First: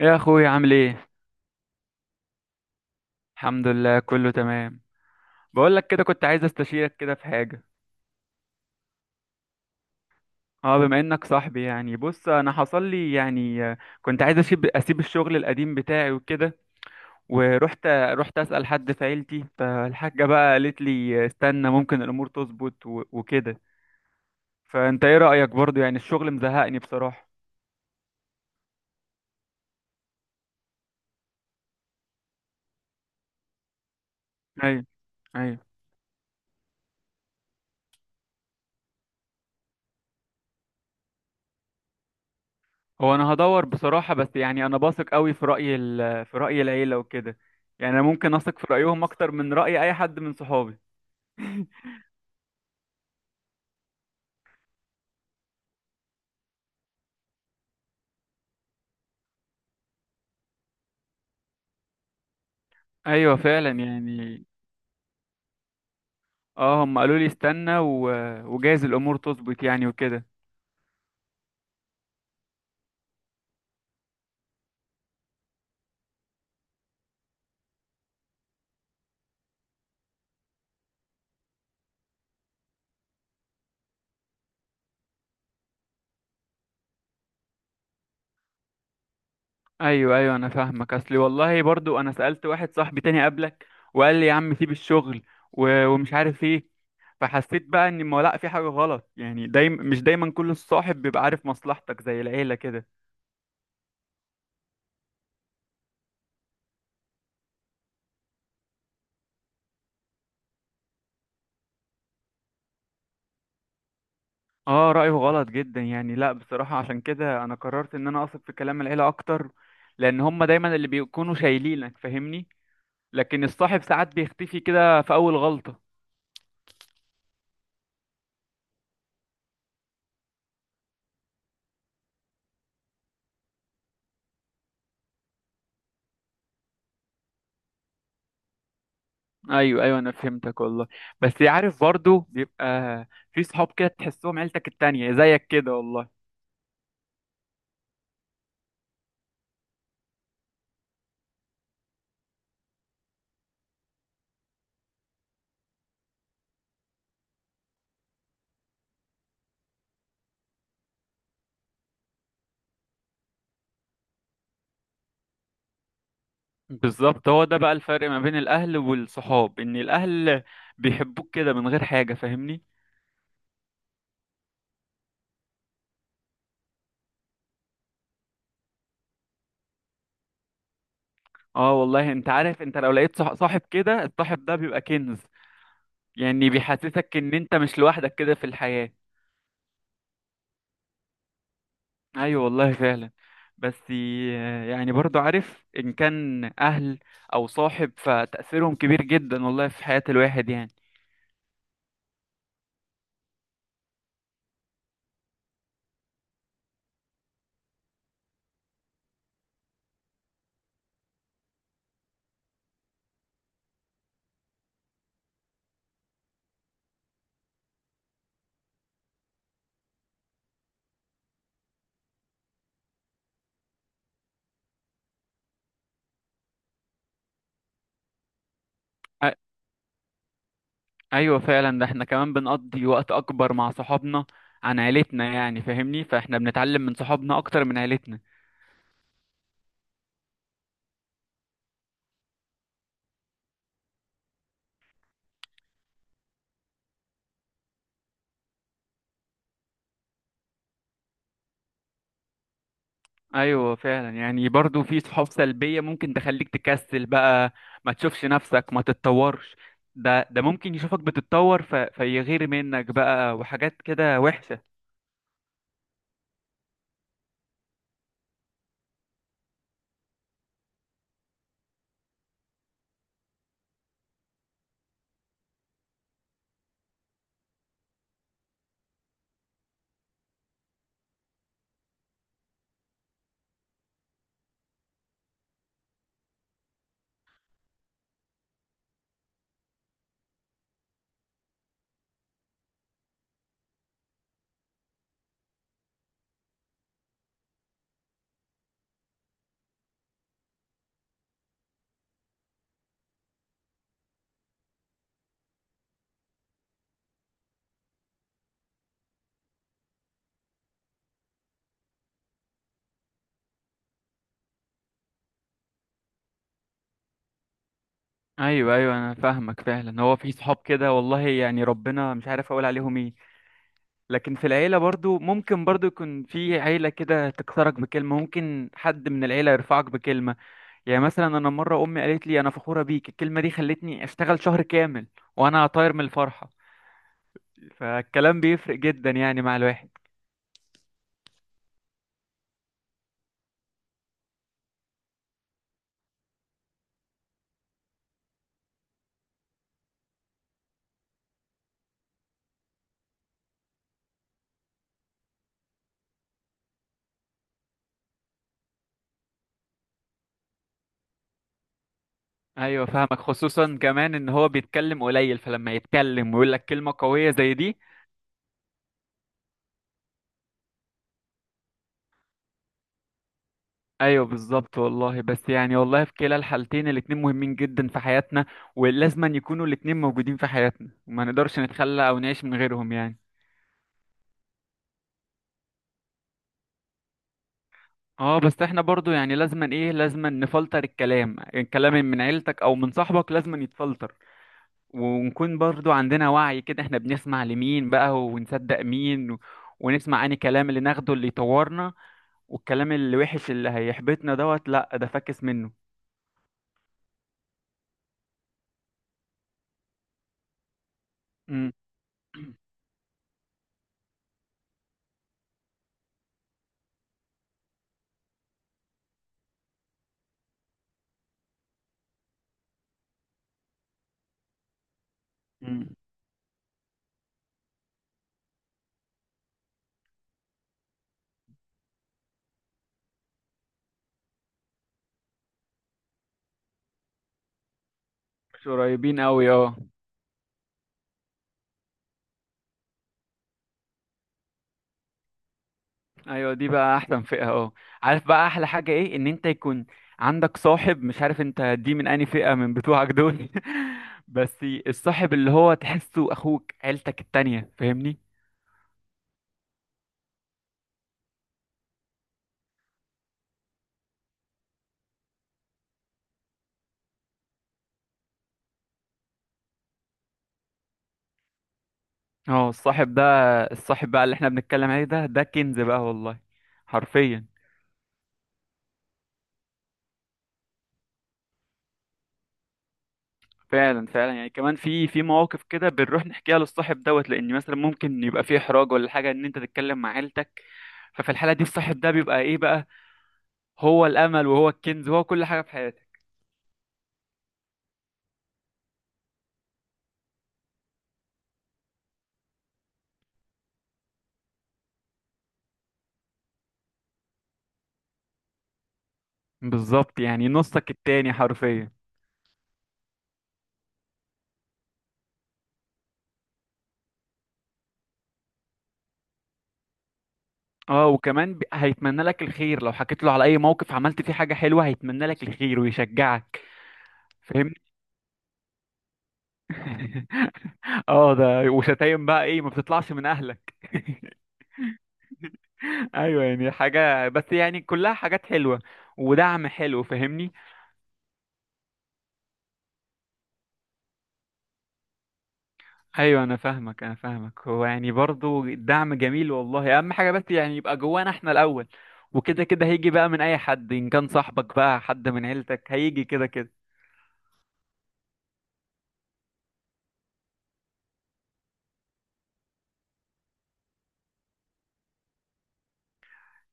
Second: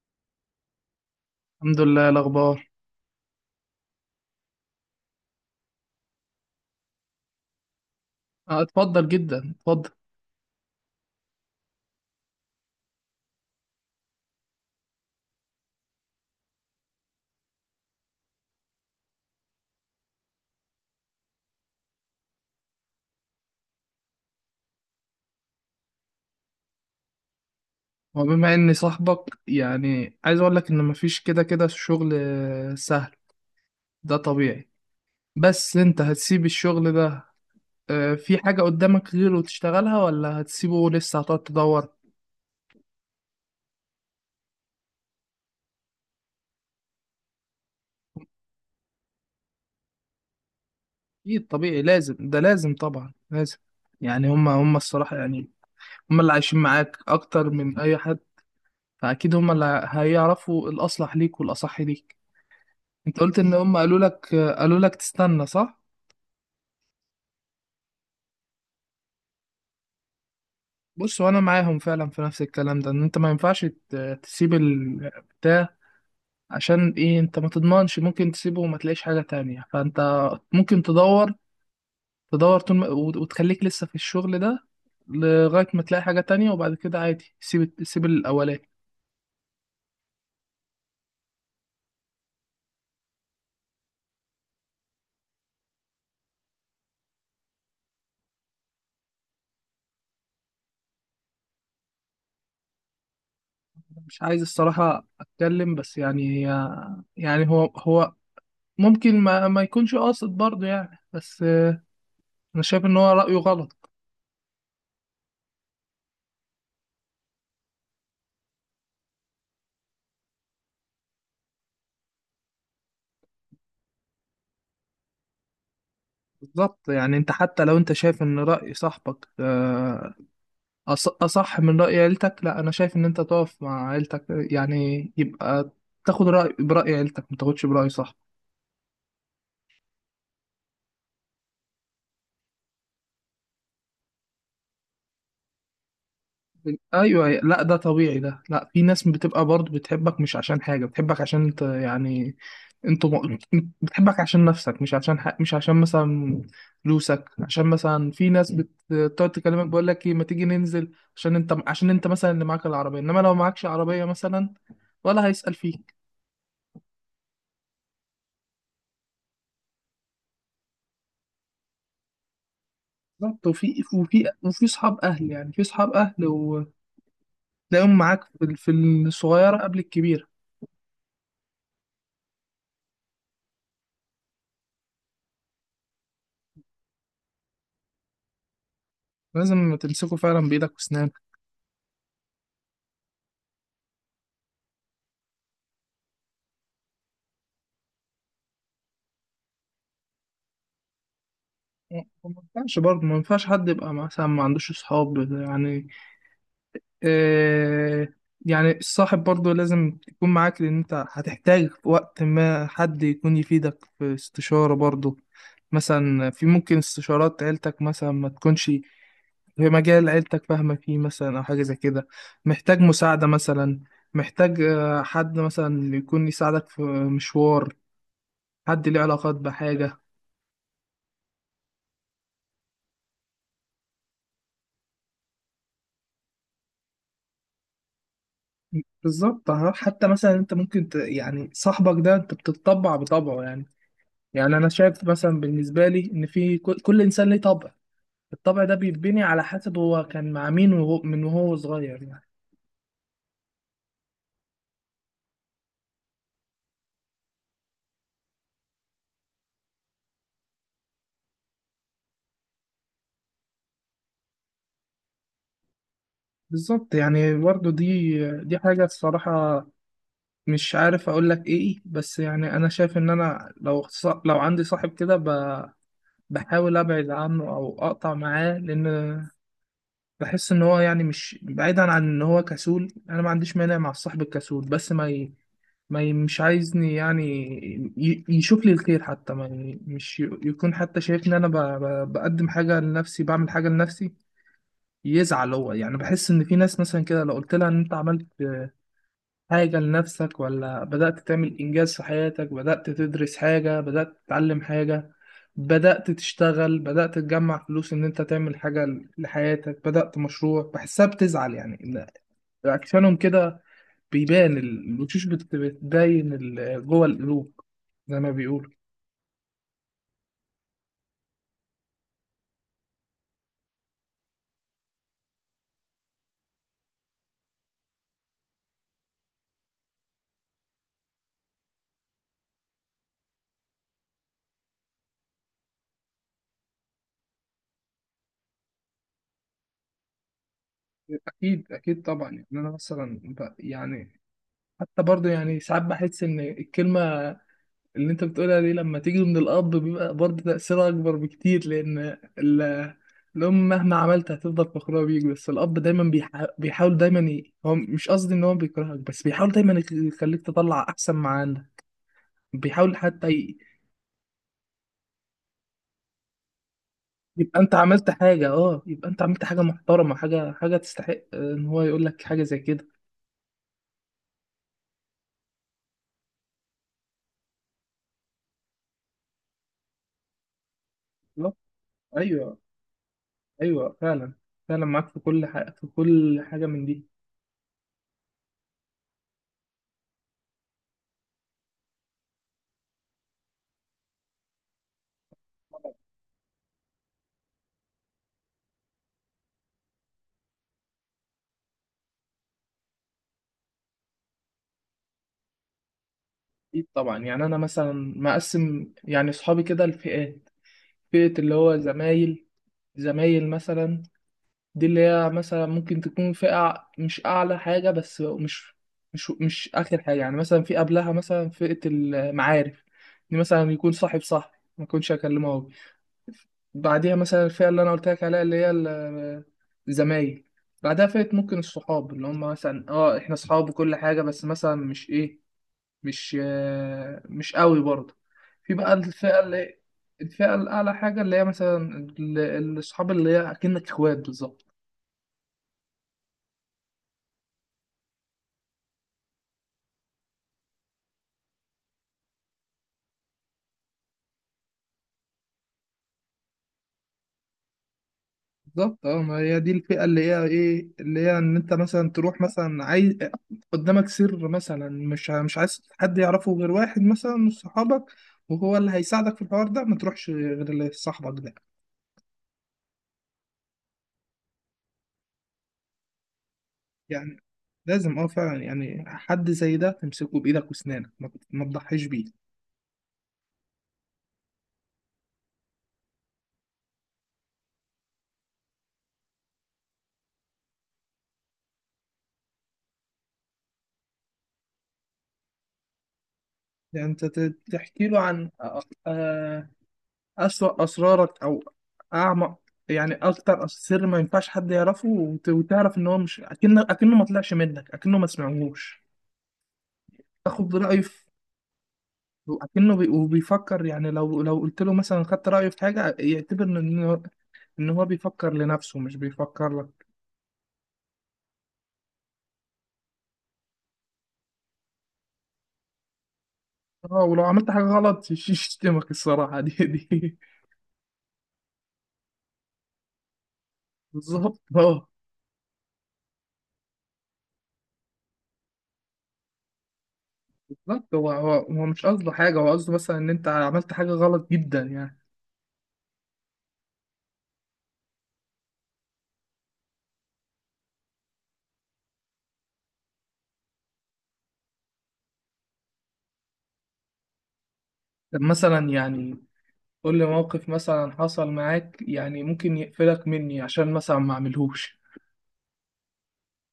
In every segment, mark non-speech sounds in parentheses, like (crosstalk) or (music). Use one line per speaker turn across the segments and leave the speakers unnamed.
يا اخوي عامل ايه؟
الحمد لله. إيه الأخبار؟
الحمد لله، كله تمام. بقول لك كده، كنت عايز استشيرك كده في حاجه.
اتفضل، جدا اتفضل.
اه، بما انك صاحبي يعني بص، انا حصل لي يعني كنت عايز اسيب الشغل القديم بتاعي وكده. ورحت اسال حد في عيلتي، فالحاجه بقى قالت لي استنى، ممكن الامور تظبط وكده. فانت ايه رايك؟ برضو يعني الشغل مزهقني بصراحه.
وبما إني صاحبك يعني عايز أقول لك إن مفيش كده كده شغل سهل. ده طبيعي.
ايوه، ايوه.
بس أنت هتسيب الشغل ده؟ في حاجة قدامك غيره تشتغلها، ولا هتسيبه لسه هتقعد تدور؟
هو انا هدور بصراحه، بس يعني انا باثق قوي في في راي العيله وكده. يعني انا ممكن اثق في رايهم اكتر من راي اي حد من صحابي.
أكيد طبيعي لازم، ده لازم طبعا، لازم. يعني هما الصراحة يعني، هما اللي عايشين معاك أكتر من أي حد، فأكيد هما اللي هيعرفوا الأصلح ليك والأصح ليك. أنت
ايوه
قلت إن
فعلا
هما قالوا لك،
يعني.
قالوا لك تستنى، صح؟
اه، هم قالوا لي استنى وجايز الامور تظبط يعني وكده.
بص، وانا معاهم فعلا في نفس الكلام ده، ان انت ما ينفعش تسيب البتاع. عشان ايه؟ انت ما تضمنش ممكن تسيبه وما تلاقيش حاجة تانية، فانت ممكن تدور. تدور طول ما، وتخليك لسه في الشغل ده لغاية ما تلاقي حاجة تانية، وبعد كده عادي سيب سيب الأولاني.
ايوه ايوه، انا فاهمك. اصلي والله برضو انا سالت واحد صاحبي تاني قبلك وقال لي يا عم سيب الشغل، ومش عارف ايه. فحسيت بقى ان ما لا في حاجه غلط، يعني مش دايما كل الصاحب بيبقى عارف مصلحتك زي العيله كده.
مش عايز الصراحة أتكلم، بس يعني، يعني هو ممكن ما يكونش قاصد برضه يعني، بس أنا شايف إن هو رأيه غلط.
اه، رايه غلط جدا يعني. لا بصراحه، عشان كده انا قررت ان انا اثق في كلام العيله اكتر، لان هم دايما اللي بيكونوا شايلينك، فاهمني. لكن الصاحب ساعات بيختفي كده في اول غلطه.
بالظبط، يعني أنت حتى لو أنت شايف إن رأي صاحبك أصح من رأي عيلتك، لا أنا شايف إن أنت تقف مع عيلتك، يعني يبقى تاخد رأي برأي عيلتك ما تاخدش برأي صح.
ايوه ايوه، انا فهمتك والله. بس عارف، برضو بيبقى في صحاب كده تحسهم عيلتك التانية زيك كده والله.
أيوه أيوه. لا ده طبيعي، ده لا، في ناس بتبقى برضه بتحبك مش عشان حاجة، بتحبك عشان أنت يعني، أنت م... بتحبك عشان نفسك، مش عشان مش عشان مثلا فلوسك، عشان مثلا في ناس بتقعد تكلمك بقول لك إيه ما تيجي ننزل، عشان أنت، عشان أنت مثلا اللي معاك العربية، إنما لو معكش عربية مثلا ولا هيسأل فيك.
بالظبط، هو ده بقى الفرق ما بين الاهل والصحاب، ان الاهل بيحبوك كده من غير حاجة، فاهمني.
بالظبط، وفي اصحاب اهل، يعني في اصحاب اهل وتلاقيهم معاك في في الصغيره قبل الكبيره.
اه والله، انت عارف انت لو لقيت صاحب كده، الصاحب ده بيبقى كنز. يعني بيحسسك ان انت مش لوحدك كده في الحياة.
لازم تمسكه فعلا بايدك واسنانك.
ايوه والله فعلا. بس يعني برضو عارف ان كان اهل او صاحب، فتأثيرهم كبير جدا والله في حياة الواحد يعني.
ما ينفعش برضه، ما ينفعش حد يبقى مثلا ما عندوش اصحاب يعني، آه. يعني الصاحب برضه لازم يكون معاك، لان انت هتحتاج في وقت ما حد يكون يفيدك في استشاره برضه، مثلا في ممكن استشارات عيلتك مثلا ما تكونش في مجال عيلتك فاهمة فيه مثلا، أو حاجة زي كده. محتاج مساعدة مثلا، محتاج حد مثلا يكون يساعدك في مشوار، حد ليه علاقات بحاجة.
ايوه فعلا. ده احنا كمان بنقضي وقت اكبر مع صحابنا عن عيلتنا، يعني فاهمني. فاحنا بنتعلم من صحابنا اكتر من عيلتنا.
بالظبط حتى مثلا أنت يعني صاحبك ده أنت بتطبع بطبعه يعني، يعني أنا شايف مثلا بالنسبة لي إن في كل إنسان ليه طبع، الطبع ده بيتبني على حسب هو كان مع مين، وهو صغير يعني.
ايوه فعلا. يعني برضو في صحاب سلبية ممكن تخليك تكسل بقى، ما تشوفش نفسك ما تتطورش. ده ممكن يشوفك بتتطور، فيغير منك بقى وحاجات كده وحشة.
بالظبط، يعني برضه دي حاجة الصراحة. مش عارف اقول لك ايه، بس يعني انا شايف ان انا لو لو عندي صاحب كده، بحاول ابعد عنه او اقطع معاه، لان بحس ان هو يعني مش بعيدا عن ان هو كسول. انا ما عنديش مانع مع الصاحب الكسول، بس ما ي... ما ي... مش عايزني يعني يشوف لي الخير، حتى ما ي... مش ي... يكون حتى شايفني انا بقدم حاجة لنفسي، بعمل حاجة لنفسي، يزعل هو يعني. بحس ان في ناس مثلا كده لو قلت لها ان انت عملت حاجة لنفسك، ولا بدأت تعمل إنجاز في حياتك، بدأت تدرس حاجة، بدأت تتعلم حاجة، بدأت تشتغل، بدأت تجمع فلوس، إن أنت تعمل حاجة لحياتك، بدأت مشروع، بحسها بتزعل يعني، إن عكسانهم كده. بيبان الوشوش، بتبين جوه القلوب، زي ما بيقولوا.
ايوه ايوه، انا فاهمك فعلا. هو في صحاب كده والله، يعني ربنا، مش عارف اقول عليهم ايه. لكن في العيلة برضو، ممكن برضو يكون في عيلة كده تكسرك بكلمة، ممكن حد من العيلة يرفعك بكلمة. يعني مثلا أنا مرة أمي قالت لي أنا فخورة بيك، الكلمة دي خلتني أشتغل شهر كامل وأنا طاير من الفرحة. فالكلام بيفرق جدا يعني مع الواحد.
أكيد أكيد طبعا، يعني أنا مثلا يعني حتى برضه يعني ساعات بحس إن الكلمة اللي انت بتقولها دي لما تيجي من الاب بيبقى برضه تأثيرها اكبر بكتير، لان الام مهما عملت هتفضل فخورة بيك، بس الاب دايما بيحاول دايما هو مش قصدي ان هو بيكرهك، بس بيحاول دايما يخليك تطلع احسن ما عندك.
أيوة
بيحاول
فاهمك،
حتى
خصوصا كمان إن هو بيتكلم قليل، فلما يتكلم ويقول لك كلمة قوية زي
يبقى انت
دي.
عملت حاجة، اه يبقى انت عملت حاجة محترمة، حاجة، حاجة تستحق ان هو يقول لك حاجة زي كده.
أيوة بالظبط والله. بس يعني والله في كلا الحالتين، الاتنين مهمين جدا في حياتنا، ولازما يكونوا الاتنين موجودين في حياتنا وما
لا
نقدرش نتخلى أو نعيش من
ايوه
غيرهم يعني.
ايوه، فعلا فعلا معاك، في كل حاجة، في كل حاجة من دي.
اه بس احنا برضو يعني لازما ايه، لازما نفلتر الكلام، من عيلتك او من صاحبك لازما يتفلتر، ونكون برضو عندنا وعي كده، احنا بنسمع لمين بقى ونصدق مين ونسمع انهي كلام اللي ناخده اللي يطورنا، والكلام اللي وحش اللي هيحبطنا دوت لا ده فاكس منه.
اكيد طبعا، يعني انا مثلا مقسم يعني اصحابي كده لفئات. فئة اللي
امم.
هو زمايل، زمايل مثلا، دي اللي هي مثلا ممكن تكون فئة مش أعلى حاجة، بس مش آخر حاجة، يعني مثلا في قبلها مثلا فئة المعارف، دي مثلا يكون صاحب صاحبي ما يكونش أكلمه هو. بعديها مثلا الفئة اللي أنا قلت لك عليها اللي هي الزمايل. بعدها فئة ممكن الصحاب اللي هم مثلا اه احنا صحاب وكل حاجة، بس مثلا مش ايه، مش قوي برضه.
مش
في بقى
قريبين
الفئة
قوي اه.
اللي، الفئة الأعلى حاجة اللي هي مثلا الأصحاب اللي هي أكنك إخوات بالظبط.
ايوه دي بقى احسن فئه اهو. عارف بقى احلى حاجه ايه؟ ان انت يكون عندك صاحب، مش عارف انت دي من انهي فئه من بتوعك دول. (laughs) بس الصاحب اللي هو تحسه اخوك، عيلتك التانية، فاهمني.
بالظبط اه، ما هي دي الفئة اللي هي إيه، اللي هي إن أنت مثلا تروح مثلا عايز قدامك سر مثلا، مش عايز حد يعرفه غير واحد مثلا من صحابك، وهو اللي هيساعدك في الحوار ده، ما تروحش غير اللي صاحبك ده
اه الصاحب ده، الصاحب بقى اللي احنا بنتكلم عليه ده كنز بقى والله،
يعني.
حرفيا.
لازم، اه فعلا، يعني حد زي ده تمسكه بإيدك وأسنانك، ما تضحيش بيه.
فعلا فعلا، يعني كمان في مواقف كده بنروح نحكيها للصاحب دوت، لان مثلا ممكن يبقى في احراج ولا حاجه ان انت تتكلم مع عيلتك. ففي الحاله دي الصاحب ده بيبقى ايه بقى، هو الامل وهو الكنز وهو كل حاجه في حياتك.
يعني انت تحكي له عن آه، أسوأ أسرارك، أو أعمق، يعني أكتر سر ما ينفعش حد يعرفه، وتعرف إن هو مش، أكنه، أكنه ما طلعش منك، أكنه ما سمعهوش.
بالظبط، يعني
تاخد
نصك
رأيه في،
التاني حرفيا.
أكنه وبيفكر يعني، لو لو قلت له مثلا، خدت رأيه في حاجة يعتبر إن إن هو بيفكر لنفسه مش بيفكر لك.
اه، وكمان هيتمنى لك الخير لو حكيت له على اي موقف عملت فيه حاجة حلوة، هيتمنى لك الخير ويشجعك،
اه ولو عملت
فاهمني.
حاجة غلط (laughs) يشتمك الصراحة (laughs) دي.
(laughs) اه ده، وشتايم بقى ايه ما بتطلعش من اهلك. (laughs)
بالظبط اه.
ايوه يعني حاجة، بس يعني كلها حاجات حلوة ودعم حلو، فاهمني.
بالظبط، هو مش قصده حاجة، هو قصده مثلا إن أنت عملت حاجة غلط جدا يعني.
ايوه، انا فاهمك انا فاهمك، هو يعني برضو الدعم جميل والله، اهم حاجة بس يعني يبقى جوانا احنا الاول، وكده كده هيجي بقى من اي حد، ان كان صاحبك بقى حد من عيلتك هيجي كده كده.
طب مثلا يعني قول لي موقف مثلا حصل معاك، يعني ممكن يقفلك مني عشان مثلا ما اعملهوش.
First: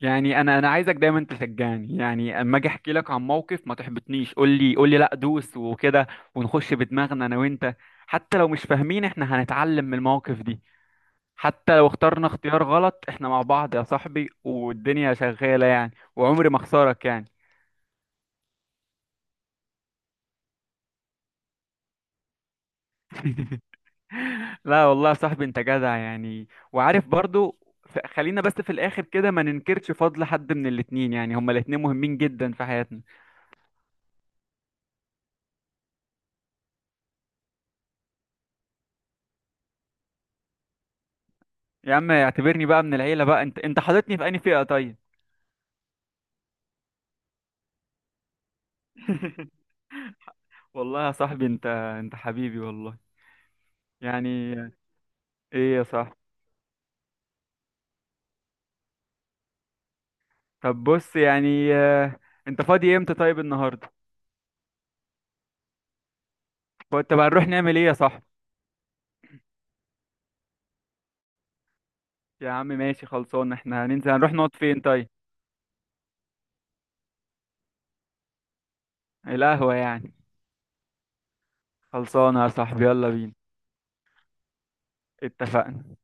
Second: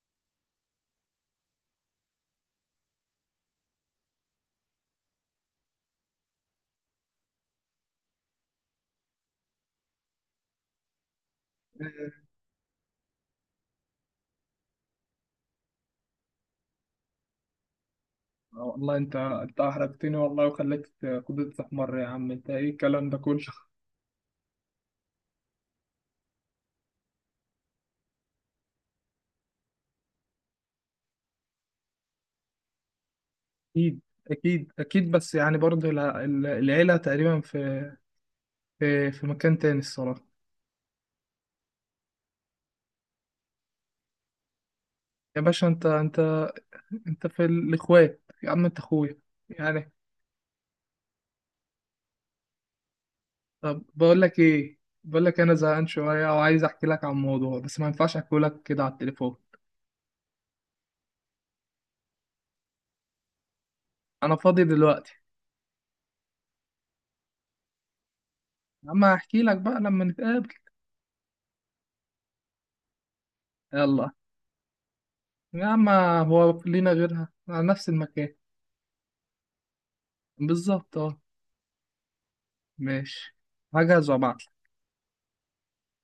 يعني انا عايزك دايما تشجعني، يعني اما اجي احكي لك عن موقف ما تحبطنيش، قول لي قول لي لا، دوس وكده، ونخش بدماغنا انا وانت. حتى لو مش فاهمين احنا هنتعلم من المواقف دي. حتى لو اخترنا
آه،
اختيار غلط، احنا مع بعض يا صاحبي، والدنيا شغالة يعني، وعمري ما اخسرك يعني.
والله انت احرجتني والله، وخليت قدرتي تحمر، يا عم انت ايه الكلام ده كله.
(laughs) لا والله يا صاحبي، انت جدع يعني، وعارف برضو. خلينا بس في الاخر كده ما ننكرش فضل حد من الاتنين، يعني هما الاتنين مهمين جدا في حياتنا.
اكيد، اكيد اكيد، بس يعني برضه العيله تقريبا في في مكان تاني الصراحه.
يا عم اعتبرني بقى من العيلة بقى، انت حاططني في انهي فئة طيب؟
يا باشا انت في الاخوات، يا عم انت اخويا
(laughs)
يعني.
والله يا صاحبي، انت حبيبي والله.
طب بقول لك
يعني
ايه، بقول لك انا
ايه يا
زهقان
صاحبي؟
شويه وعايز احكي لك عن موضوع، بس ما ينفعش احكي لك كده على التليفون.
طب بص، يعني انت فاضي امتى طيب؟ النهارده؟
انا فاضي دلوقتي.
طب هنروح نعمل ايه يا صاحبي؟
اما احكي لك بقى لما نتقابل.
يا عم ماشي خلصان، احنا
يلا،
هننزل، هنروح نقعد فين طيب؟
يا اما هو لينا غيرها على نفس المكان؟
القهوة يعني.
بالظبط اه.
خلصانة يا صاحبي، يلا بينا.
ماشي، هجهز وابعت.
اتفقنا.